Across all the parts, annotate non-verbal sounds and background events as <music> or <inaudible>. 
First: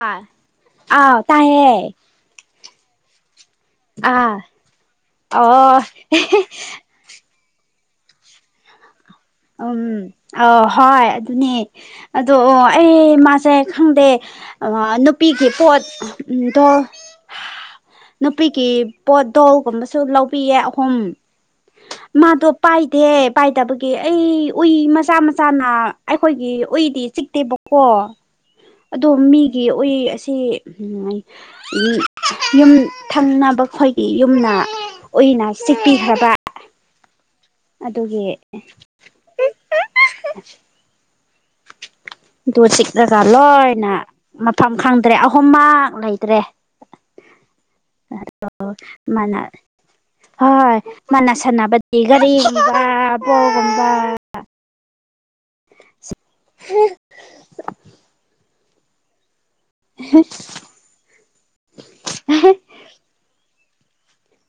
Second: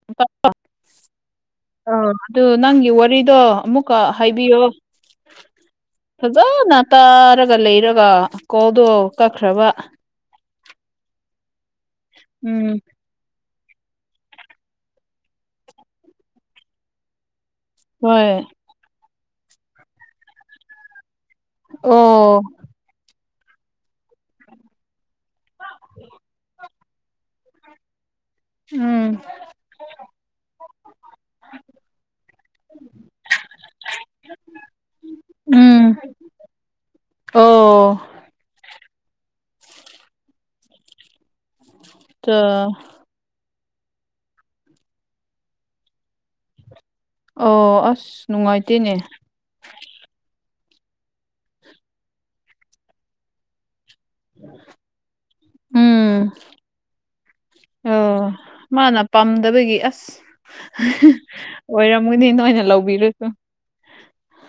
ꯑꯥ ꯑꯥꯎ ꯇꯥꯏꯌꯦ ꯑ ꯑꯗꯨ ꯅꯪꯒꯤ ꯋꯥꯔꯤꯗꯣ ꯑꯃꯨꯛꯀ ꯑꯥ ꯍꯥꯏꯕꯤꯌꯣ ꯑꯣ ꯅꯥ ꯇꯥꯔꯒ ꯂꯩꯔꯒ ꯀꯣꯜꯗꯣ ꯀꯛꯈ꯭ꯔꯕ ꯎꯝ ꯑ ꯍꯣꯏ ꯑꯗꯨꯅꯦ ꯑꯗꯣ ꯎꯝ ꯑꯩ ꯃꯥꯁꯦ ꯈꯪꯗꯦ ꯑꯉꯥꯥꯟ ꯅꯨꯄꯤꯒꯤ ꯄꯣꯠ ꯑ ꯑꯝ ꯇꯣ ꯍꯣꯏ ꯅꯨꯄꯤꯀꯤ ꯄꯣꯠ ꯗꯣꯜꯒꯨꯝꯕꯁꯨ ꯂꯧꯕꯤꯌꯦ ꯑꯍꯨꯝ ꯑꯣ ꯃꯥꯗꯣ ꯄꯥꯏꯗꯦ ꯄꯥꯏꯗꯕꯒꯤ ꯑꯩ ꯎꯏ ꯃꯆꯥ ꯃꯆꯥꯅ ꯑꯩꯈꯣꯏꯒꯤ ꯎꯏꯗꯤ ꯆꯤꯛꯇꯦꯕꯀꯣ ꯑꯗꯣ ꯎꯝ ꯃꯤꯒꯤ ꯎꯏ ꯑꯁꯤ ꯎꯝ ꯌꯨꯝ ꯊꯪꯅꯕꯈꯣꯏꯒꯤ ꯌꯨꯝꯅ ꯎꯏꯅ ꯎꯝ ꯆꯤꯛꯄꯤꯈ꯭ꯔꯕ ꯑꯣ ꯑꯗꯨꯒꯤ ꯇ ꯗꯣ ꯆꯤꯛꯂꯒ ꯂꯣꯏꯅ ꯃꯐꯝ ꯈꯪꯗ꯭ꯔꯦ ꯑꯍꯨꯝꯃꯛ ꯂꯩꯇ꯭ꯔꯦ <inaudible> ꯑꯣ ꯑꯁ ꯅꯨꯡꯉꯥꯏꯇꯦꯅꯦ ꯍꯣꯏ ꯃꯥꯅ ꯁꯥꯟꯅꯕꯗꯤ ꯒꯥꯔꯤꯒꯨꯝꯕ ꯕꯣꯜꯒꯨꯝꯕ <unintelligible> ꯎꯝ ꯍ <inaudible> ꯑꯣ ꯃꯥꯅ ꯄꯥꯝꯗꯕꯒꯤ ꯑꯁ ꯑꯣꯏꯔꯝꯃꯨꯅꯦ ꯅ ꯑꯣꯏꯅ ꯂꯧꯕꯤꯔꯨꯁꯨ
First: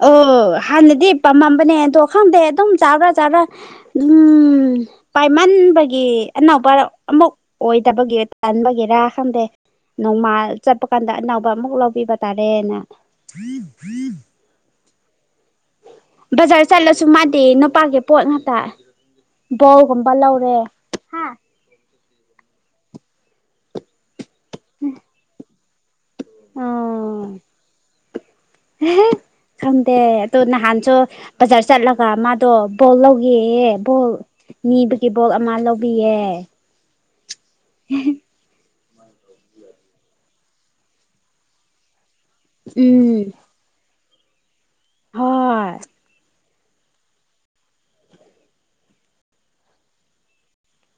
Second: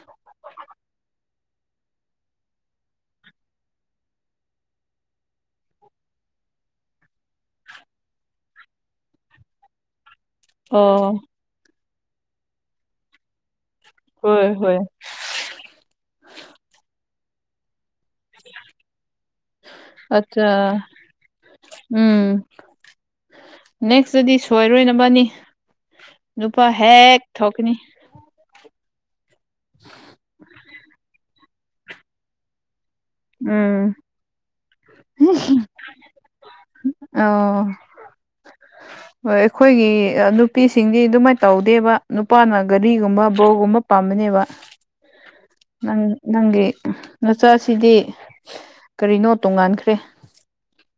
ꯑꯣ ꯍꯥꯟꯅꯗꯤ ꯄꯥꯝꯃꯝꯕꯅꯦ ꯑꯗꯣ ꯈꯪꯗꯦ ꯑꯗꯨꯝ ꯆꯥꯔ꯭ꯔꯥ ꯆꯥꯕꯔꯥ ꯎꯝ ꯄꯥꯏꯃꯟꯕꯒꯤ ꯑꯅꯧꯕ ꯑꯃꯨꯛ ꯑꯣꯏꯗꯕꯒꯤꯦ ꯇꯟꯕꯒꯤꯦꯔꯥ ꯈꯪꯗꯦ ꯅꯣꯡꯃꯥꯜ ꯆꯠꯄ ꯑꯣ ꯀꯥꯟꯗ ꯑꯅꯧꯕ ꯑꯃꯨꯛ ꯂꯧꯕꯤꯕ ꯇꯥꯔꯦꯅ ꯍꯣꯏ ꯍꯣꯏ ꯕꯖꯥꯔ ꯆꯠꯂꯁꯨ ꯃꯥꯗꯤ ꯅꯨꯄꯥꯒꯤ ꯄꯣꯠ ꯉꯥꯛꯇ ꯕꯣꯒꯨꯝꯕ ꯑꯠꯆꯥ ꯂꯧꯔꯦ ꯍꯥ ꯎꯝ ꯅꯦꯛꯁꯇꯗꯤ ꯁꯣꯏꯔꯣꯏꯅꯕꯅꯤ ꯅꯨꯄꯥ ꯍꯦꯛ ꯊꯣꯛꯀꯅꯤ ꯈꯪꯗ ꯇ ꯅꯍꯥꯟꯁꯨ ꯕꯖꯥꯔ ꯆꯠꯂꯒ ꯃꯥꯗꯣ ꯕꯣꯜ ꯂꯧꯒ ꯌꯦ ꯎꯝ ꯕꯣꯜ ꯅꯤꯕꯒꯤ ꯕꯣꯜ ꯑꯃ ꯂꯧꯕꯤꯌꯦ ꯑꯣ ꯍ ꯑꯩꯈꯣꯏꯒꯤ ꯅꯨꯄꯤꯁꯤꯡꯗꯤ ꯑꯗꯨꯃꯥꯏꯅ ꯇꯧꯗꯦꯕ ꯅꯨꯄꯥꯅ ꯎꯝ ꯒꯥꯔꯤꯒꯨꯝꯕ ꯕꯣꯛꯒꯨꯝꯕ ꯄꯥꯝꯝꯕꯅꯦꯕ ꯍꯣꯏ ꯅꯪ ꯅꯪꯒꯤ ꯅꯆꯥꯁꯤꯗꯤ ꯀꯔꯤꯅꯣ ꯇꯣꯡꯉꯥꯟꯈ꯭ꯔꯦ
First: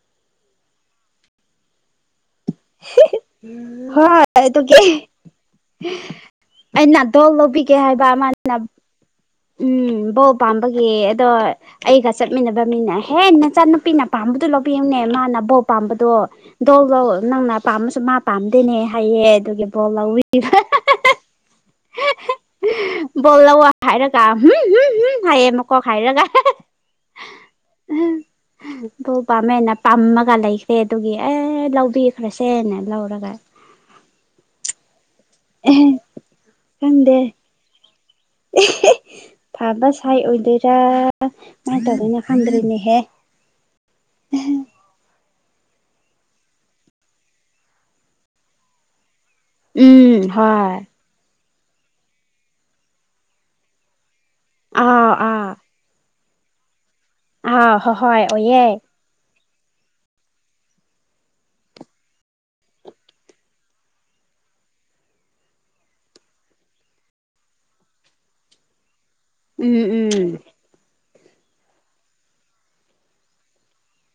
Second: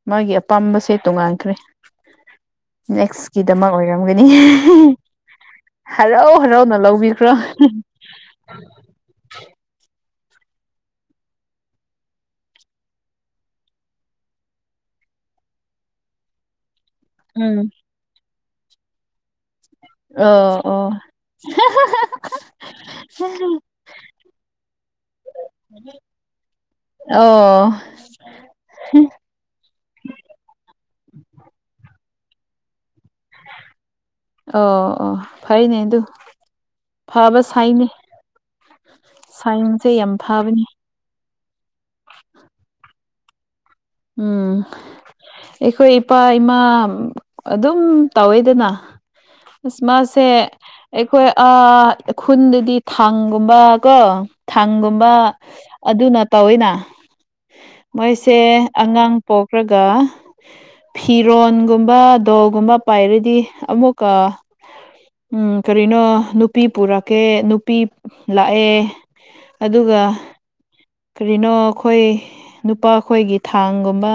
ꯃꯥꯒꯤ ꯑꯄꯥꯝꯕꯁꯦ ꯇꯣꯡꯉꯥꯟꯈ꯭ꯔꯦ ꯅꯦꯛꯁꯀꯤꯗꯃꯛ ꯑꯣꯏꯔꯝꯒꯅꯤ ꯍꯣꯏ ꯑꯗꯨꯒꯤ ꯍꯔꯥꯎ ꯍꯔꯥꯎꯅ ꯑꯩꯅ ꯗꯣꯜ ꯂꯧꯕꯤꯈ꯭ꯔꯣ ꯂꯧꯕꯤꯒꯦ ꯍꯥꯏꯕ ꯑꯃ ꯎꯝ ꯕꯧ ꯄꯥꯝꯕꯒꯤ ꯑꯗꯣ ꯑꯩꯒ ꯆꯠꯃꯤꯟꯅꯕ ꯃꯤꯅꯍꯦ ꯅꯆꯥꯅꯨꯄꯤꯅ ꯄꯥꯝꯕꯗꯨꯣ ꯂꯧꯕꯤꯌꯨꯅꯦ ꯃꯥꯅ ꯕꯣ ꯄꯥꯝꯕꯗꯣ ꯗꯣꯗꯣ ꯅꯪꯅ ꯎꯝ ꯄꯥꯝꯃꯁꯨ ꯃꯥ ꯄꯥꯝꯗꯦꯅꯦ ꯍꯥꯏꯌꯦ ꯑꯗꯨꯒꯤ ꯕꯣꯜ ꯂꯧꯋꯤ ꯑꯣ ꯑꯣ <inaudible> ꯕꯣꯜꯂꯋꯥ ꯍꯥꯏꯔꯒꯝ ꯍꯥꯏꯌꯦꯦ ꯃꯀꯣꯛ ꯍꯥꯏꯔꯒ ꯑꯣ ꯄꯥꯥꯝꯃꯦꯟꯅ ꯄꯥꯝꯃꯒ ꯂꯩꯈ꯭ꯔꯦ ꯑꯗꯨꯒꯤ ꯑꯦ ꯂꯧꯕꯤꯈ꯭ꯔꯁꯦꯅ ꯂꯧꯔꯒ ꯑꯣ ꯑꯣ ꯑꯦ ꯐꯩꯅꯦ ꯑꯗꯨ ꯐꯕ ꯁꯥꯏꯅꯦ ꯑꯦ ꯐꯕ ꯁꯥꯏ ꯐꯕꯅꯤ ꯑꯣꯏꯗꯣꯏꯔꯥ ꯀꯃꯥꯏꯅ ꯇꯧꯗꯅ ꯈꯪꯗ꯭ꯔꯤꯅꯦꯍꯦ ꯎꯝ ꯑꯩꯈꯣꯏ ꯏꯄꯥ ꯏꯃꯥ ꯑꯗꯨꯝ ꯇꯧꯋꯦꯗꯅ ꯈꯁꯃꯁꯦ ꯎꯝ ꯍꯣꯏ ꯑꯩꯈꯣꯏ ꯈꯨꯟꯗꯗꯤ ꯊꯥꯡꯒꯨꯝꯕ ꯀꯣ ꯊꯪꯒꯨꯝꯕ ꯑꯥ ꯑꯥ ꯑꯗꯨꯅ ꯇꯧꯋꯤꯅ ꯑꯥ ꯍꯣꯏ ꯍꯣꯏ ꯃꯣꯏꯁꯦ ꯑꯣꯏꯌꯦ ꯑꯉꯥꯡ ꯄꯣꯛꯈ꯭ꯔꯒ ꯐꯤꯔꯣꯟꯒꯨꯝꯕ ꯗꯣꯒꯨꯝꯕ ꯄꯥꯏꯔꯗꯤ ꯑꯃꯨꯛꯀ ꯎꯝ ꯀꯔꯤꯅꯣ ꯅꯨꯄꯤ ꯄꯨꯔꯛꯀꯦ ꯅꯨꯄꯤ ꯂꯥꯛꯑꯦ ꯎꯝ ꯑꯗꯨꯒ ꯎꯝ ꯀꯔꯤꯅꯣ ꯑꯩꯈꯣꯏ ꯅꯨꯄꯥ ꯈꯈꯣꯏꯒꯤ ꯊꯥꯡꯒꯨꯝꯕ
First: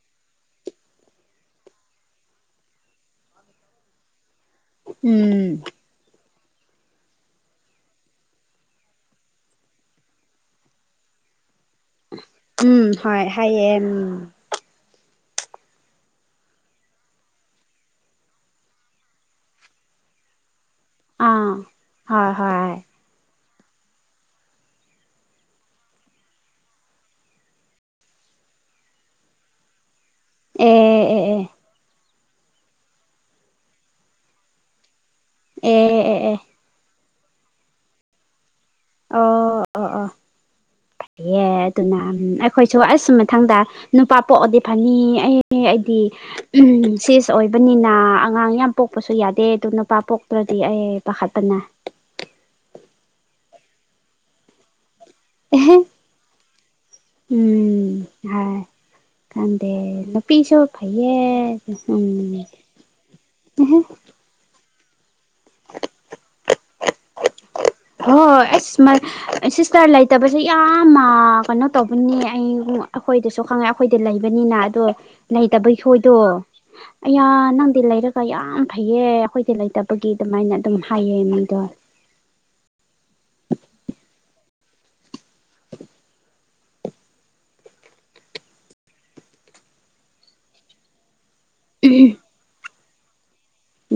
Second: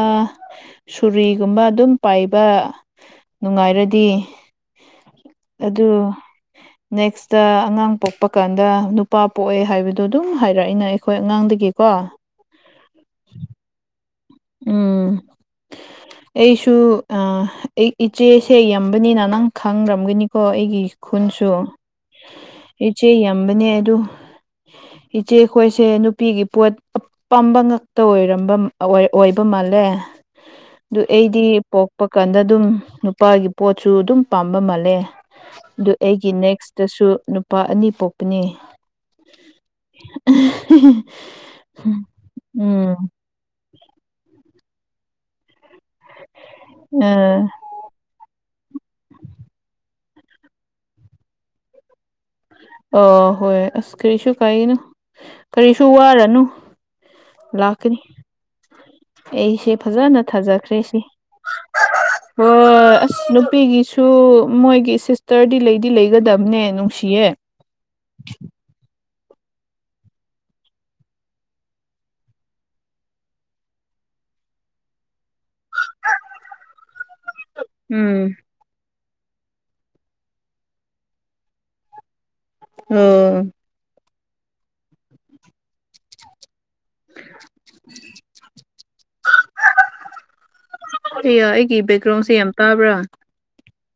ꯁꯣꯔꯤꯒꯨꯝꯕ ꯑꯗꯨꯝ ꯄꯥꯏꯕ ꯅꯨꯡꯉꯥꯏꯔꯗꯤ ꯎꯝ ꯑꯗꯨ ꯅꯦꯛꯁꯇ ꯑꯉꯥꯡ ꯄꯣꯛꯄ ꯀꯥꯟꯗ ꯅꯨꯄꯥ ꯄꯣꯛꯑꯦ ꯍꯥꯏꯕꯗꯣ ꯑꯗꯨꯝ ꯍꯥꯏꯔꯛꯏꯅ ꯑꯩ ꯑꯩꯈꯣꯏ ꯑꯉꯥꯡꯗꯒꯤꯀꯣ ꯎꯝ ꯍꯣꯏ ꯍꯥꯏꯌꯦꯝ ꯎꯝ ꯑꯩꯁꯨ ꯑꯩ ꯏꯆꯦꯁꯦ ꯌꯝꯕꯅꯤꯅ ꯅꯪ ꯈꯪꯗ꯭ꯔꯝꯒꯅꯤꯀꯣ ꯑꯩꯒꯤ ꯑꯥ ꯈꯨꯟꯁꯨ ꯍꯣꯏ ꯍꯣꯏ ꯏꯆꯦ ꯌꯥꯝꯕꯅꯦ ꯑꯗꯨ ꯏꯆꯦꯈꯣꯏꯁꯦ ꯅꯨꯄꯤꯒꯤ ꯄꯣꯠ ꯑꯄꯥꯝꯕ ꯉꯥꯛꯇ ꯑꯣꯏꯔꯝꯕ ꯑꯣꯏ ꯑꯣꯏꯕ ꯃꯥꯜꯂꯦ ꯑꯦ ꯑꯗꯨ ꯑꯦ ꯑꯩꯗꯤ ꯄꯣꯛ ꯀꯄ ꯀꯥꯟꯗ ꯑꯗꯨꯝ ꯅꯨꯄꯥꯒꯤ ꯄꯣꯠꯁꯨ ꯑꯗꯨꯝ ꯄꯥꯝꯕ ꯃꯥꯜꯂꯦ ꯑꯦ ꯑꯗꯨ ꯑꯦ ꯑꯦ ꯑꯩꯒꯤ ꯑꯦ ꯀꯤ ꯅꯦꯛꯁꯇꯁꯨ ꯅꯨꯄꯥ ꯑꯅꯤ ꯄꯣꯛꯄꯅꯤ ꯑꯣ ꯑꯣ ꯑꯣ ꯐꯌꯦꯦ ꯑꯗꯨꯅ ꯑꯩꯈꯣꯏꯁꯨ ꯎꯝ ꯑꯁ ꯃꯊꯪꯗ ꯅꯨꯄꯥ ꯄꯣꯛꯑꯗꯤ ꯐꯅꯤ ꯑꯩ ꯑꯩꯗꯤ ꯎꯝ ꯑ ꯁꯤꯁ ꯑꯣꯏꯕꯅꯤꯅ ꯑꯉꯥꯡ ꯌꯥꯝ ꯄꯣꯛꯄꯁꯨ ꯌꯥꯗꯦ ꯑꯗꯨ ꯅꯨꯄꯥ ꯄꯣꯛꯇ꯭ꯔꯗꯤ ꯑꯩ ꯄꯥꯈꯠꯄꯅ ꯑ ꯍꯣꯏ ꯑꯁ ꯀꯔꯤꯁꯨ ꯀꯥꯏꯅ ꯑꯦꯍꯦ ꯀꯔꯤꯁꯨ ꯋꯥꯔꯨꯅꯨ ꯎꯝ ꯂꯥꯛꯀꯅꯤ ꯍꯥꯏ ꯑꯩꯁꯦ ꯈꯪꯗꯦ ꯐꯖꯅ ꯅꯨꯄꯤꯁꯨ ꯊꯥꯖꯈ꯭ꯔꯦ ꯁꯤ ꯐꯩꯌꯦ ꯎꯝ ꯍꯣꯏ ꯑꯁ ꯅꯨꯄꯤꯒꯤꯁꯨ ꯃꯣꯏꯒꯤ ꯁꯤꯁꯇꯔꯗꯤ ꯂꯩꯗꯤ ꯂꯩꯒꯗꯕꯅꯦ ꯅꯨꯡꯁꯤꯌꯦ ꯍꯣꯏ ꯑꯩꯁ ꯃꯥꯏ ꯁꯤꯁꯇꯔ ꯂꯩꯇꯕꯁꯦ ꯌꯥꯝ ꯀꯩꯅꯣ ꯇꯧꯕꯅꯦ ꯑꯩ ꯑꯩꯈꯣꯏꯗꯁꯨ ꯈꯪꯉꯦ ꯑꯩꯈꯣꯏꯗꯤ ꯂꯩꯕꯅꯤꯅ ꯑꯗꯣ ꯂꯩꯇꯕꯩ ꯈꯣꯏꯗꯣ ꯑꯌꯥ ꯅꯪꯗꯤ ꯂꯩꯔꯒ ꯎꯝ ꯌꯥꯝ ꯐꯩꯌꯦ ꯑꯩꯈꯣꯏꯗꯤ ꯂꯩ ꯇꯕꯒꯤ ꯑꯗꯨꯃꯥꯏꯅ ꯑꯗꯨꯝ ꯍꯥꯏꯌꯦ ꯃꯤꯗꯣ ꯑꯣ ꯍ <unintelligible> ꯕꯦꯛꯒ꯭ꯔꯥꯎꯟꯁꯦ ꯌꯥꯝ ꯇꯥꯕ꯭ꯔꯥ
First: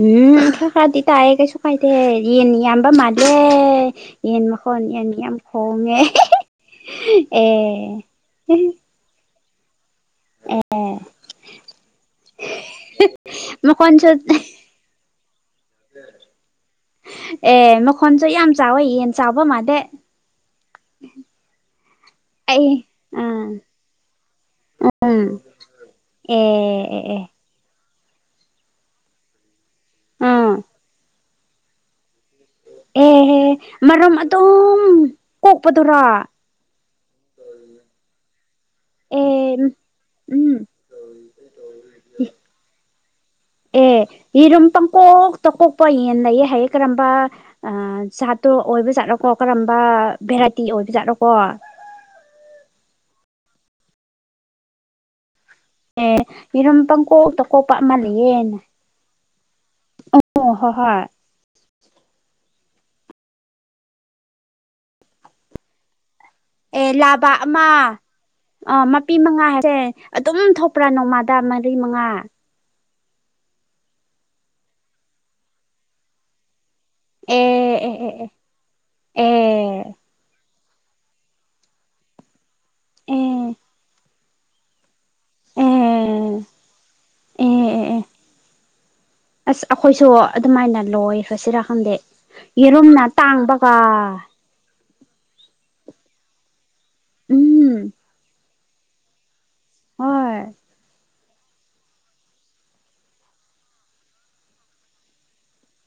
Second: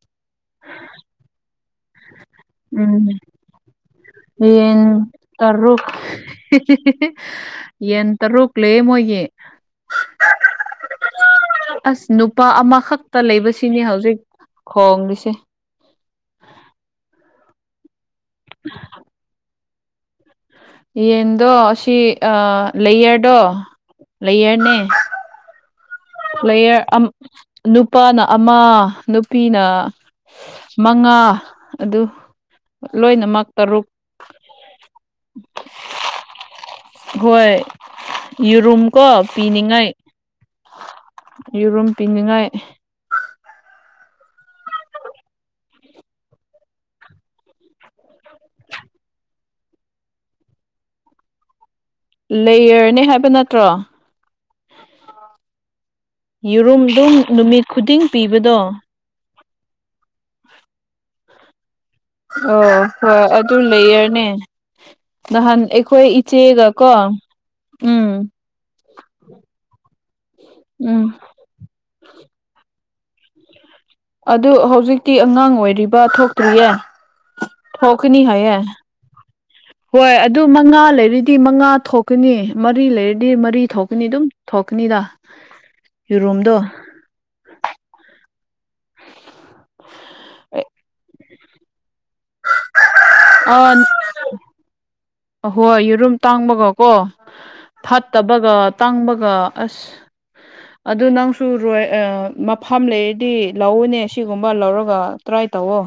ꯎꯝ ꯐꯀ꯭ꯔꯗꯤ ꯇꯑꯌꯦ ꯀꯩꯁꯨ ꯀꯥꯏꯗꯦ ꯌꯦꯅꯤ ꯌꯥꯝꯕ ꯎꯝ ꯃꯥꯗꯦ ꯌꯦꯟ ꯇꯔꯨꯛ ꯌꯦꯟ ꯇꯔꯨꯛ ꯑꯦ ꯂꯩꯌꯦ ꯃꯣꯏꯒꯤ ꯑꯁ ꯅꯨꯄꯥ ꯑꯃꯈꯛꯇ ꯂꯩꯕꯁꯤꯅꯦ ꯃꯈꯣꯟꯁꯨ ꯍꯧꯖꯤꯛ ꯈꯣꯡꯂꯤꯁꯦ ꯑꯦ ꯃꯈꯣꯟꯁꯨ ꯌꯥꯝ ꯆꯥꯎꯋꯦ ꯌꯦꯟ ꯆꯥꯎꯕ ꯃꯥꯜꯂꯦ ꯌꯦꯟꯗꯣ ꯑꯁꯤ ꯑ ꯑꯩ ꯂꯩꯌꯔꯗꯣ ꯑꯥ ꯂꯩꯌꯔꯅꯦ ꯎꯝ ꯑꯦ ꯂꯩꯌꯔ ꯑꯦ ꯑꯝ ꯑꯦ ꯅꯨꯄꯥꯅ ꯑꯃ ꯅꯨꯄꯤꯅ ꯑꯥ ꯃꯉꯥ ꯑꯗꯨ ꯑꯦꯍꯦ ꯂꯣꯏꯅꯃꯛ ꯇꯔꯨꯛ ꯃꯔꯝ ꯑꯗꯨꯝ ꯀꯣꯛꯄꯗꯔ ꯍꯣꯏ ꯌꯦꯔꯨꯝ ꯀꯣ ꯑꯦ ꯄꯤꯅꯤꯡꯉꯥꯏ ꯎꯝ ꯌꯦꯔꯨꯝ ꯄꯤꯅꯤꯡꯉꯥꯏ ꯑꯦ ꯌꯦꯔꯨꯝ ꯄꯪꯀꯣꯛ ꯇ ꯀꯣꯛꯄ ꯌꯦꯟ ꯂꯩꯌꯦ ꯍꯥꯏꯌꯦ ꯀꯔꯝꯕ ꯖꯥꯠꯇꯣ ꯑꯣꯏꯕꯖꯥꯠꯅꯣꯀꯣ ꯀꯔꯝꯕ ꯚꯦꯔꯥꯏꯇꯤ ꯑꯣꯏꯕꯖꯥꯠꯅꯣꯀꯣ ꯂꯩꯌꯔꯅꯦ ꯍꯥꯏꯕ ꯅꯠꯇ꯭ꯔꯣ ꯌꯦꯔꯨꯝ ꯌꯦꯔꯨꯝꯗꯨꯝ ꯄꯪꯀꯣꯛꯇ ꯅꯨꯃꯤꯠ ꯀꯣꯛꯄ ꯑꯃ ꯈꯨꯗꯤꯡ ꯂꯩꯌꯦꯅ ꯄꯤꯕꯗꯣ ꯑꯣ ꯍꯣꯍꯣꯏ ꯑꯣ ꯍꯣꯏ ꯑꯗꯨ ꯂꯦꯌꯔꯅꯦ ꯅꯍꯥꯟ ꯑꯩꯈꯣꯏ ꯏ ꯑꯦ ꯂꯥꯕ ꯑꯃ ꯑꯥ ꯃꯄꯤ ꯃꯉꯥ ꯍꯥꯏꯁꯦ ꯑꯗꯨꯝ ꯊꯣꯛꯄ꯭ꯔꯥ ꯎꯝ ꯅꯣꯡꯃꯥꯗ ꯃ ꯃꯔꯤ ꯃꯉꯥ ꯑꯗꯨ ꯍꯧꯖꯤꯛꯇꯤ ꯑꯉꯥꯡ ꯑꯣꯏꯔꯤꯕ ꯊꯣꯛꯇ꯭ꯔꯤꯌꯦ ꯑꯦ ꯑꯦ ꯑꯦ ꯊꯣꯛꯈꯅꯤ ꯍꯥꯏꯌꯦ ꯑꯦ ꯍꯣꯏ ꯑꯗꯨ ꯃꯉꯥ ꯂꯩꯔꯗꯤ ꯃꯉꯥ ꯊꯣꯛꯀꯅꯤ ꯃꯔꯤ ꯑꯦ ꯂꯩꯔꯗꯤ ꯃꯔꯤ ꯊꯣꯛꯀꯅꯤ ꯑꯗꯨꯝ ꯊꯣꯛꯀꯅꯤꯗ ꯑꯦ ꯑꯦ ꯌꯦꯔꯨꯝꯗꯣ ꯑꯦ ꯑꯦ ꯑꯦ ꯑꯁ ꯑꯩꯈꯣꯏꯁꯨ ꯑꯗꯨꯃꯥꯏꯅ ꯂꯣꯏ ꯁꯣꯏꯁꯤꯔ ꯈꯪꯗꯦ ꯌꯦꯔꯨꯝꯅ ꯇꯥꯡꯕꯒ ꯑꯍꯣꯏ ꯌꯦꯔꯨꯝ ꯇꯥꯡꯕꯒꯀꯣ ꯎꯝ ꯐꯠꯇꯕꯒ ꯇꯥꯡꯕꯒ ꯑꯁ ꯍꯣꯏ ꯑꯗꯨ ꯅꯪꯁ ꯆꯨꯔꯣꯏ ꯃꯐꯝ ꯂꯩꯔꯗꯤ ꯂꯧꯎꯅꯦ ꯁꯤꯒꯨꯝꯕ ꯂꯧꯔꯒ ꯇ꯭ꯔꯥꯏ ꯇꯧꯋ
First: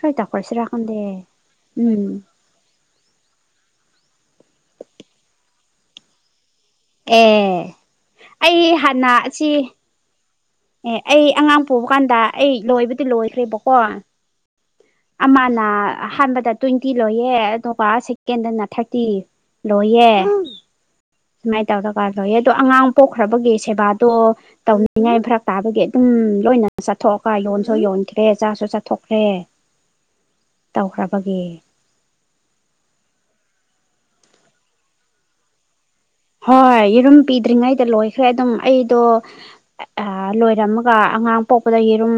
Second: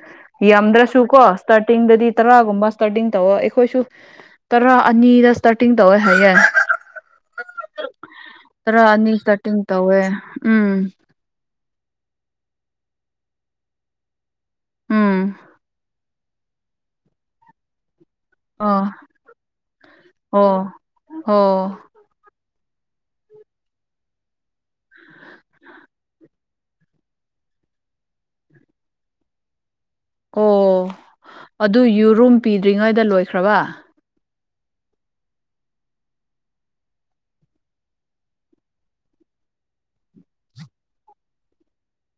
ꯈꯔ ꯇꯧꯈ꯭ꯔꯁꯤꯔꯥ ꯌꯥꯝꯗ꯭ꯔꯁꯨ ꯈꯪꯗꯦ ꯀꯣ ꯎꯝ ꯏꯁꯇꯥꯔꯇꯤꯡꯗꯗꯤ ꯇꯔꯥꯒꯨꯝꯕ ꯏꯁꯇꯥꯔꯇꯤꯡ ꯇꯧꯋꯦ ꯑꯩꯈꯣꯏꯁꯨ ꯇꯔꯥ ꯑꯅꯤꯗ ꯏꯁꯇꯥꯔꯇꯤꯡ ꯇꯧꯋꯦ ꯍꯥꯏ ꯌꯥꯏ ꯑꯦ ꯑꯩ ꯇꯔꯥ ꯑꯅꯤ ꯍꯥꯟꯅ ꯑꯁꯤ ꯁ꯭ꯇꯥꯔꯇꯤꯡ ꯇꯧꯋꯦ ꯎꯝ ꯑꯦ ꯑꯩ ꯑꯉꯥꯡ ꯄꯨꯕ ꯀꯥꯟꯗ ꯑꯩ ꯂꯣꯏꯕꯗꯤ ꯂꯣꯏꯈ꯭ꯔꯦꯕꯀꯣ ꯎꯝ ꯑꯃꯅ ꯑꯍꯥꯟꯕꯗ ꯇ꯭ꯋꯦꯟꯇꯤ ꯂꯣꯏꯌꯦ ꯑꯗꯨꯒ ꯁꯦꯛ ꯀꯦꯟꯗꯅ ꯑꯥ ꯊꯥꯔꯇꯤ ꯂꯣꯏꯌꯦ ꯑꯣ ꯑꯣ ꯁꯨꯃꯥꯏꯅ ꯇꯧꯔꯒ ꯋꯥ ꯂꯣꯏꯑꯦ ꯑꯗꯣ ꯑꯉꯥꯡ ꯄꯣꯛꯈ꯭ꯔꯕꯒꯤ ꯁꯦꯕꯥꯗꯣ ꯇꯧꯅꯤꯡꯉꯥꯏ ꯐꯔ ꯇꯥꯕꯒꯤ ꯑꯗꯨꯝ ꯂꯣꯏꯅ ꯆꯠꯊꯣꯛꯑꯒ ꯌꯣꯟꯁꯨ ꯌꯣꯟꯈ꯭ꯔꯦ ꯆꯥꯁꯨ ꯆꯠꯊꯣꯛꯈ꯭ꯔꯦ ꯑꯣ ꯇꯧꯈ꯭ꯔꯕꯒꯦ ꯑꯗꯨ ꯌꯨꯔꯨꯝ ꯄꯤꯗ꯭ꯔꯤꯉꯩꯗ ꯂꯣꯏꯈ꯭ꯔꯕ ꯍꯣꯏ ꯌꯦꯔꯨꯝ ꯄꯤꯗ꯭ꯔꯤꯉꯩꯗ ꯂꯣꯏꯈ꯭ꯔꯦ ꯑꯗꯨꯝ ꯑꯩꯗꯣ ꯑꯩ ꯑ ꯂꯣꯏꯔꯝꯃꯒ ꯑꯉꯥꯡ ꯄꯣꯛꯄꯗ ꯌꯦꯔꯨꯝ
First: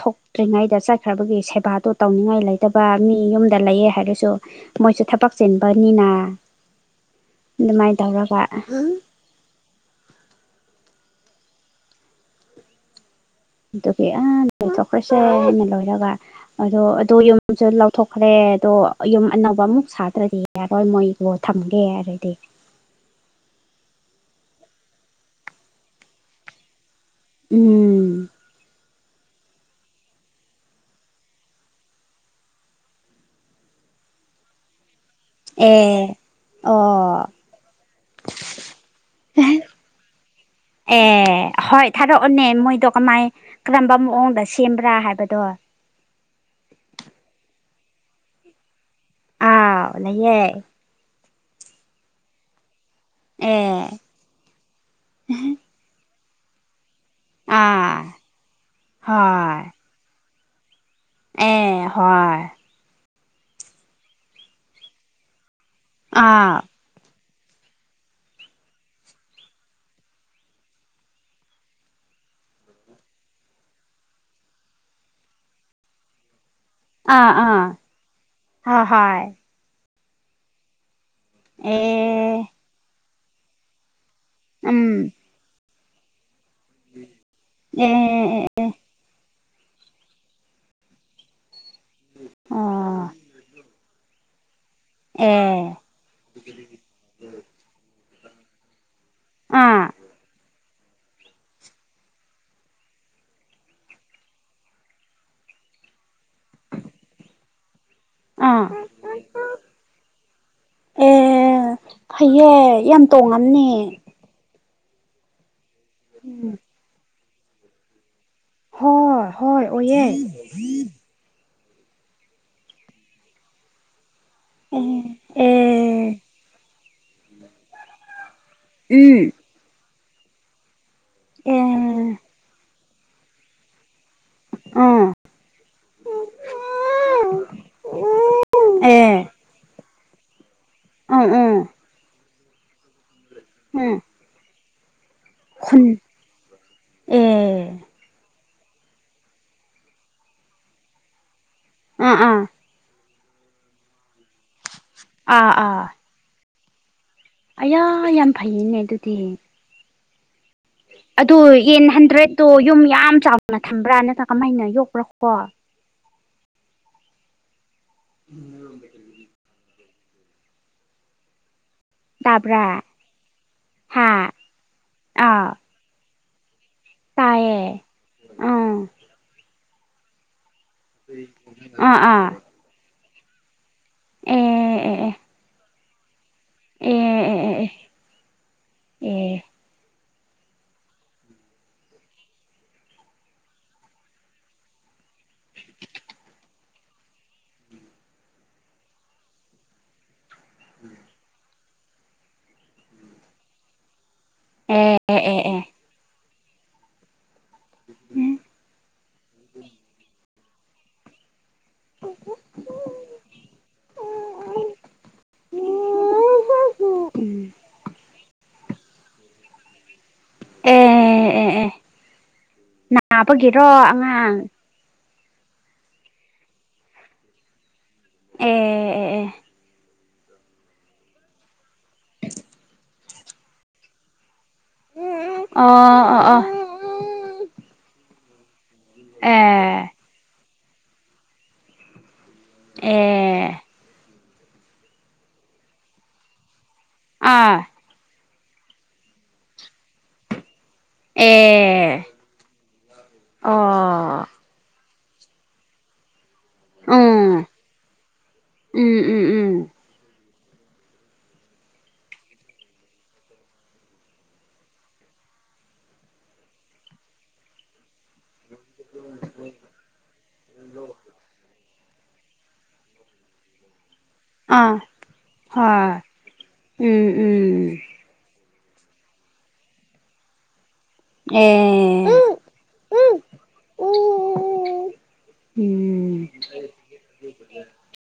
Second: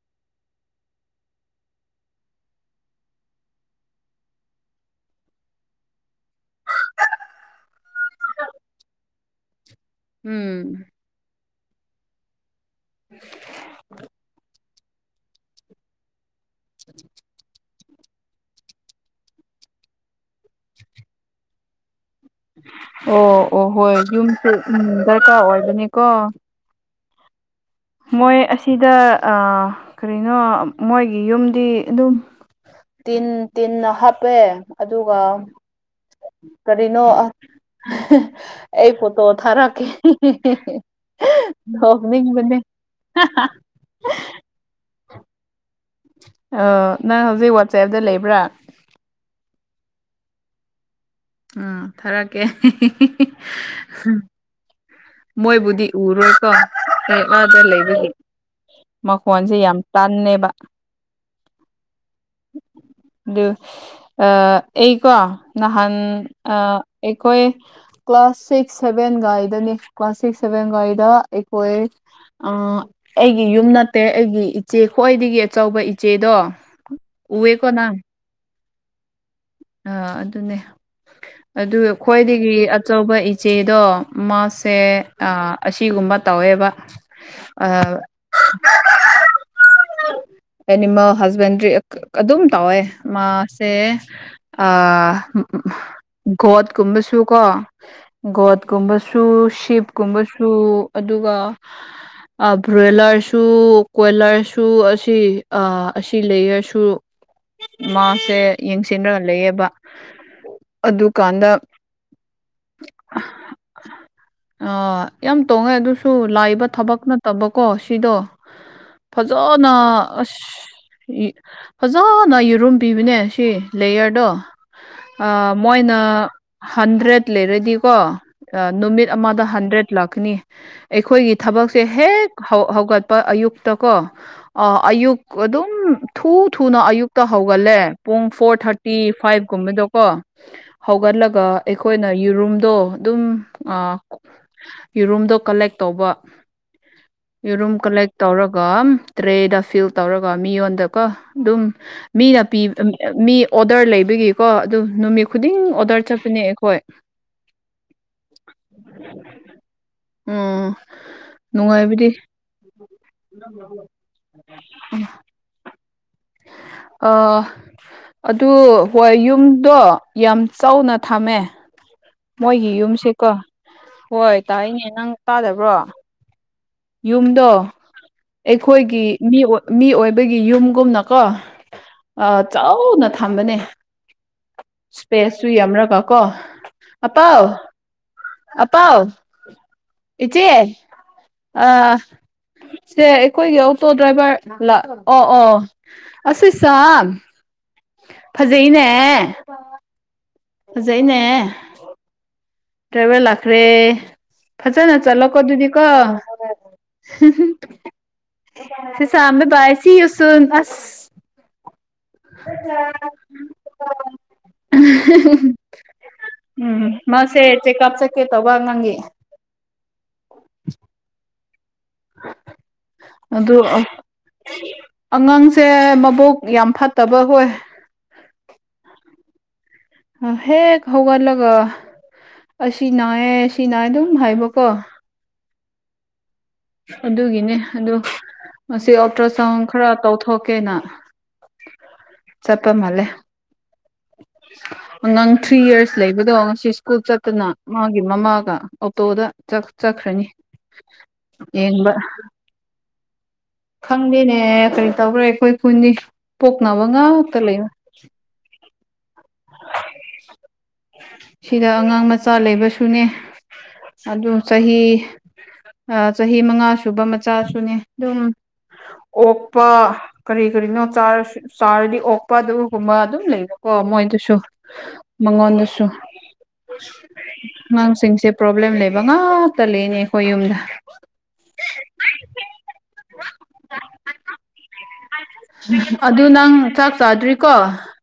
ꯊꯣꯛꯇ꯭ꯔꯤꯉꯩꯗ ꯆꯠꯈ꯭ꯔꯕꯒꯤ ꯁꯦꯕꯥꯗꯨ ꯇꯧꯅꯤꯡꯉꯥꯏ ꯂꯩꯇꯕ ꯃꯤ ꯌꯨꯝꯗ ꯂꯩꯌꯦ ꯍꯥꯏꯔꯁꯨ ꯃꯣꯏꯁꯨ ꯊꯕꯛ ꯆꯤꯟꯕꯅꯤꯅ ꯅꯨꯡꯥꯏ ꯇꯧꯔꯒ ꯎꯝ ꯎꯝ ꯑꯗꯨꯒꯤ ꯑ ꯂꯣꯏꯊꯣꯛꯈ꯭ꯔꯁꯦ ꯑꯅ ꯂꯣꯏꯔꯒ ꯑꯗꫭ ꯑꯗꫭ ꯌꯨꯝ ꯌꯁꯨ ꯂꯧꯊꯣꯛꯈ꯭ꯔꯦ ꯑꯗꯣ ꯌꯨꯝ ꯑꯅꯧꯕ ꯑꯃꯨꯛ ꯁꯥꯗ꯭ꯔꯗꯤ ꯌꯥꯔꯣꯏ ꯃꯣꯏꯗꯣ ꯊꯝꯒꯦ ꯍꯥꯏꯔꯗꯤ ꯑꯣ ꯑꯣ ꯍꯣꯏ ꯌꯨꯝꯁꯦ ꯎꯝ ꯗꯔꯀꯥꯔ ꯑꯣꯏꯕꯅꯤꯀꯣ ꯎꯝ ꯃꯣꯏ ꯑꯁꯤꯗ ꯑ ꯀꯔꯤꯅꯣ ꯃꯣꯏꯒꯤ ꯌꯨꯝꯗꯤ ꯑꯗꯨꯝ ꯇꯤꯟ ꯇꯤꯟꯅ ꯍꯥꯞꯄꯦ ꯑꯗꯨꯒ ꯑꯦ ꯑꯣ ꯀꯔꯤꯅꯣ ꯑꯥ ꯑꯩ ꯄꫭꯠꯇꯣ ꯊꯔꯛꯀꯦ ꯑꯦ ꯍꯣꯏ ꯊꯥꯔꯛꯑꯣꯅꯦ ꯊꫭꯛꯅꯤꯡꯕꯅꯦ ꯃꯣꯏꯗꯣ ꯀꯃꯥꯏ ꯀꯔꯝꯕ ꯃꯑꯣꯡꯗ ꯁꯦꯝꯕ꯭ꯔꯥ ꯍꯥꯏꯕꯗꯣ ꯑꫭ ꯅꯪ ꯍꯧꯖꯤꯛ ꯋꯥꯆꯦꯞꯇ ꯂꯩꯕ꯭ꯔꯥ ꯑꯥꯎ ꯂꯩꯌꯦ ꯎꯝ ꯊꯥꯔꯛꯀꯦ ꯑꯦ ꯃꯣꯏꯕꯨꯗꯤ ꯎꯔꯣꯏꯀꯣ ꯑ ꯃꯔꯛꯇ ꯂꯩꯕꯒꯤ ꯑꯥ ꯃꯈꯣꯟꯁꯦ ꯍꯣꯏ ꯌꯥꯝ ꯇꯟꯅꯦꯕ ꯑꯦ ꯍꯣꯏ ꯑꯗꯨ ꯑ ꯑꯩꯀꯣ ꯅꯍꯥꯟ ꯑ ꯑꯥ ꯑꯩꯈꯣꯏ ꯀ꯭ꯂꯥꯁ ꯁꯤꯛꯁ ꯁꯦꯚꯦꯟꯒꯥꯏꯗꯅꯤ ꯀ꯭ꯂꯥꯁ ꯁꯤꯛꯁ ꯁꯦꯚꯦꯟꯒꯥꯏꯗ ꯑꯩꯈꯣꯏ ꯑ ꯑꯩꯒꯤ ꯌꯨꯝ ꯅꯠꯇꯦ ꯑꯩꯒꯤ ꯏꯆꯦ ꯈ꯭ꯋꯥꯏꯗꯒꯤ ꯑꯆꯧꯕ ꯏꯆꯦꯗꯣ ꯑꯥ ꯑꯥ ꯎꯑꯦꯀꯣ ꯅꯪ ꯍꯣꯏ ꯍꫭꯏ ꯑ ꯑꯗꯨꯅꯦ ꯑꯗꯨꯒ ꯑꯦ ꯈ꯭ꯋꯥꯏꯗꯒꯤ ꯑꯆꯧꯕ ꯏꯆꯦꯗꯣ ꯃꯥꯁꯦ ꯎꯝ ꯑ ꯑꯁꯤꯒꯨꯝꯕ ꯇꯧꯋꯦꯕ ꯑ ꯑꯦ ꯑꯦꯅꯤꯃꯦꯜ ꯍꯖꯕꯦꯟꯗꯔꯤ ꯀꯥ ꯑꯗꯨꯝ ꯇꯧꯋꯦ ꯑꯣ ꯃꯥꯁꯦ ꯑ ꯑꯦ ꯒꯣꯠꯀꯨꯝꯕꯁꯨ ꯀꯣ ꯒꯣꯠꯀꯨꯝꯕꯁꯨ ꯁꯨ ꯑꯥ ꯁꯤꯞꯀꯨꯝꯕꯁꯨ ꯑꯗꯨꯒ ꯑ ꯕ꯭ꯔꯣꯏꯂꯔꯁꯨ ꯀꯣꯏꯂꯔꯁꯨ ꯑꯁꯤ ꯑ ꯑꯁꯤ ꯂꯩꯌꯔꯁꯨ ꯃꯥꯁꯦ ꯑꯥ ꯌꯦꯡꯁꯤꯟꯔꯒ ꯂꯩꯑꯕ ꯑꯦ ꯑꯗꯨꯀꯥꯟꯗ ꯐꯩꯌꯦ ꯌꯥꯝ ꯑ ꯇꯣꯡꯉꯝꯅꯤ ꯑ ꯑ ꯌꯥꯝ ꯇꯣꯡꯉꯦ ꯑꯗꯨꯁꯨ ꯎꯝ ꯂꯥꯏꯕ ꯊꯕꯛ ꯅꯠꯇꯕꯀꯣ ꯁꯤꯗꯣ ꯍꯣꯏ ꯍꯣꯏ ꯐꯖꯅ ꯑꯣꯏꯌꯦ ꯑꯁ ꯌꯤ ꯐꯖꯅ ꯌꯦꯔꯨꯝ ꯄꯤꯕꯅꯦ ꯁꯤ ꯂꯦꯌꯔꯗꯣ ꯑꯦ ꯑ ꯃꯣꯏꯅ ꯑꯦ ꯍꯟꯗ꯭ꯔꯦꯠ ꯂꯩꯔꯗꯤꯀꯣ ꯅꯨꯃꯤꯠ ꯎꯝ ꯑꯃꯗ ꯍꯟꯗ꯭ꯔꯦꯠ ꯂꯥꯛꯀꯅꯤ ꯑꯩꯈꯣꯏꯒꯤ ꯑꯦ ꯊꯕꯛꯁꯦ ꯍꯦꯛ ꯍꯧ ꯍꯧꯒꯠꯄ ꯑꯌꯨꯛꯇ ꯀꯣ ꯑꯥ ꯑꯌꯨꯛ ꯑꯗꯨꯝ ꯊꯨ ꯊꯨꯅ ꯑꯌꯨꯛꯇ ꯍꯧꯒꯜꯂꯦ ꯄꯨꯡ ꯐꯣꯔ ꯊꯥꯔꯤ ꯇꯥꯇꯤ ꯑꯦ ꯐꯥꯏꯚꯀꯨꯝꯕꯗꯣꯀꯣ ꯑꯥ ꯍꯧꯒꯠꯂꯒ ꯑꯥ ꯑꯩꯈꯣꯏꯅ ꯌꯦꯔꯨꯝꯗꯣ ꯑꯗꯨꯝ ꯎꯝ ꯌꯦꯔꯨꯝꯗꯣ ꯀꯂꯦꯛ ꯈꯨꯟ ꯇꯧꯕ ꯑꯦ ꯌꯦꯔꯨꯝ ꯀꯂꯦꯛ ꯇꯧꯔꯒ ꯇ꯭ꯔꯦꯗ ꯐꯤꯜ ꯇꯧꯔꯒ ꯃꯤꯉꯣꯟꯗꯀꯣ ꯑꯗꯨꯝ ꯑꯥ ꯑꯥ ꯃꯤꯅ ꯄꯤ ꯃꯤ ꯑꯣꯗꯔ ꯂꯩꯕꯒꯤꯀꯣ ꯑꯗꯨ ꯅꯨꯃꯤꯠ ꯑꯥ ꯈꯨꯗꯤꯡ ꯑꯥ ꯑꯣꯗꯔ ꯆꯠꯄꯅꯦ ꯑꯩꯈꯣꯏ ꯑꯌꯥ ꯌꯥꯝ ꯐꯩꯌꯦꯅꯦ ꯑꯗꯨꯗꯤ ꯎꯝ ꯑꯗꯨ ꯌꯦꯟ ꯅꯨꯡꯉꯥꯏꯕꯗꯤ ꯍꯟꯗ꯭ꯔꯦꯗꯠꯇꯣ ꯌꯨꯝ ꯌꯥꯝ ꯆꯥꯎꯅ ꯊꯝꯕ꯭ꯔꯥ ꯅꯠꯇ꯭ꯔꯒ ꯀꯃꯥꯏꯅ ꯌꯣꯛꯄ꯭ꯔꯣ ꯀꯣ ꯑꯗꯨ ꯍꯣꯏ ꯌꯨꯝꯗꯣ ꯌꯥꯝ ꯆꯥꯎꯅ ꯊꯝꯃꯦ ꯇꯥꯕ꯭ꯔꯥ ꯃꯣꯏꯒꯤ ꯌꯨꯝꯁꯦꯀꯣ ꯍꯥ ꯍꯣꯏ ꯇꯥꯛꯏꯅꯦ ꯅꯪ ꯑꯥ ꯇꯥꯗꯕ꯭ꯔꯣ ꯌꯨꯝꯗꯣ ꯇꯥꯏꯌꯦ ꯑꯥ ꯑꯩꯈꯣꯏꯒꯤ ꯃꯤ ꯃꯤ ꯑꯣꯏꯕꯒꯤ ꯌꯨꯝꯒꯨꯝꯅꯀꯣ ꯑꯥ ꯑꯥ ꯆꯥꯎꯅ ꯊꯝꯕꯅꯦ ꯑꯦ ꯑꯦ ꯑꯦ ꯏꯁꯄꯦꯁꯁꯨ ꯌꯥꯝꯅꯒ ꯀꯣ ꯑꯦ ꯑꯄꯥꯥꯎ ꯑꯦ ꯑꯄꯥꯎ ꯑꯦ ꯑꯦ ꯑꯦ ꯏꯆꯦ ꯑ ꯁꯦ ꯑꯩꯈꯣꯏꯒꯤ ꯑꯣꯇꯣ ꯗ꯭ꯔꯥꯏꯚꯔ ꯑꯣ ꯑꯣ ꯑꯁꯤ ꯁꯥ ꯐꯖꯩꯅꯦ ꯍꯧꯖꯩꯅꯦ ꯇ꯭ꯔꯦꯚꯦꯜ ꯂꯥꯛꯈ꯭ꯔꯦ ꯑꯦ ꯐꯖꯅ ꯑꯦ ꯆꯠꯂꯣꯀꯣ ꯑꯦ ꯑꯦ ꯑꯗꯨꯗꯤ ꯀꯣ ꯎꯝ ꯁꯝꯃꯦ ꯏꯁꯤꯁ <inaudible> ꯎꯝ ꯃꯥꯁꯦ ꯆꯦꯛꯀꯑꯞ ꯆꯠꯀꯦ ꯇꯧꯕꯉꯪꯒꯤ ꯑꯦ ꯑꯦ ꯑꯦ ꯑꯗꯨ ꯅꯥꯕꯒꯤꯔꯣ ꯑꯉꯥꯡ ꯑꯉꯥꯡꯁꯦ ꯃꯕꯣꯛ ꯌꯥꯝ ꯐꯠꯇꯕ ꯍ ꯑꯣ ꯍꯦꯛ ꯍꯧꯒꯂꯒ ꯑꯁꯤ ꯅꯥꯏꯌꯦ ꯑꯁꯤ ꯅꯥꯏꯌꯦ ꯑꯗꯨꯝ ꯍꯥꯏꯕꯀꯣ ꯑ ꯑ ꯑꯥ ꯑꯗꯨꯒꯤꯅꯦ ꯑ ꯃꯁꯤ ꯑꯜꯇ꯭ꯔ ꯑꯦ ꯁꯥꯎꯟ ꯈꯔ ꯇꯧꯊꯣꯛ ꯀꯦꯅꯥ ꯆꯞꯄ ꯑꯦ ꯃꯥꯜꯂꯦ ꯅꯪ ꯊ꯭ꯔꯤ ꯌꯔꯁ ꯂꯩꯕꯗꯣ ꯉꯁꯤ ꯁ꯭ꯀꯨꯜ ꯆꯠꯇꯨꯅ ꯑꯥ ꯃꯥꯒꯤ ꯃꯃꯥꯒ ꯑꯣꯇꯣꯗ ꯆꯠꯈ꯭ꯔꯅꯤ ꯌꯦꯕ ꯑꯦ ꯑꯣ ꯈꯪꯗꯦꯅꯦ ꯀꯔꯤ ꯇꯧꯕ꯭ꯔꯥ ꯑꯩꯈꯣꯏ ꯈꯨꯟꯗꯤ ꯄꯣꯛꯅꯕ ꯉꯥꯛꯇ ꯎꯝ ꯂꯩꯕ ꯎꯝ ꯎꯝ ꯎꯝ ꯁꯤꯗ ꯑꯉꯥꯡ ꯃꯆꯥ ꯂꯩꯕꯁꯨꯅꯦ ꯑꯗꯨ ꯆꯍꯤ ꯆꯍꯤ ꯃꯉꯥ ꯁꯨꯕ ꯃꯆꯥꯁꯨꯅꯦ ꯑꯗꯨꯝ ꯑꯣꯛꯄ ꯀꯔꯤ ꯀꯔꯤꯅꯣꯥꯔ ꯆꯥꯔꯗꯤ ꯑꯣꯛ ꯄꯗꯨꯒꯨꯝꯕ ꯑꯗꯨꯝ ꯂꯩꯔꯀꯣ ꯃꯣꯏꯁꯨ ꯑꯥ ꯃꯉꯣꯟꯗꯁꯨ ꯍꯣꯏ ꯎꯝ ꯎꯝ ꯑꯉꯥꯡꯁꯤꯡꯁꯦ ꯄ꯭ꯔꯣꯕ꯭ꯂꯦꯝ ꯂꯩꯕ ꯉꯥꯛꯇ ꯂꯩꯅꯦ ꯑꯩꯈꯣꯏ ꯌꯨꯝꯗ ꯑꯣ ꯎꯝ <inaudible> ꯑꯗꯨ ꯅꯪ ꯆꯥꯛ ꯆꯥꯗ꯭ꯔꯤꯀꯣ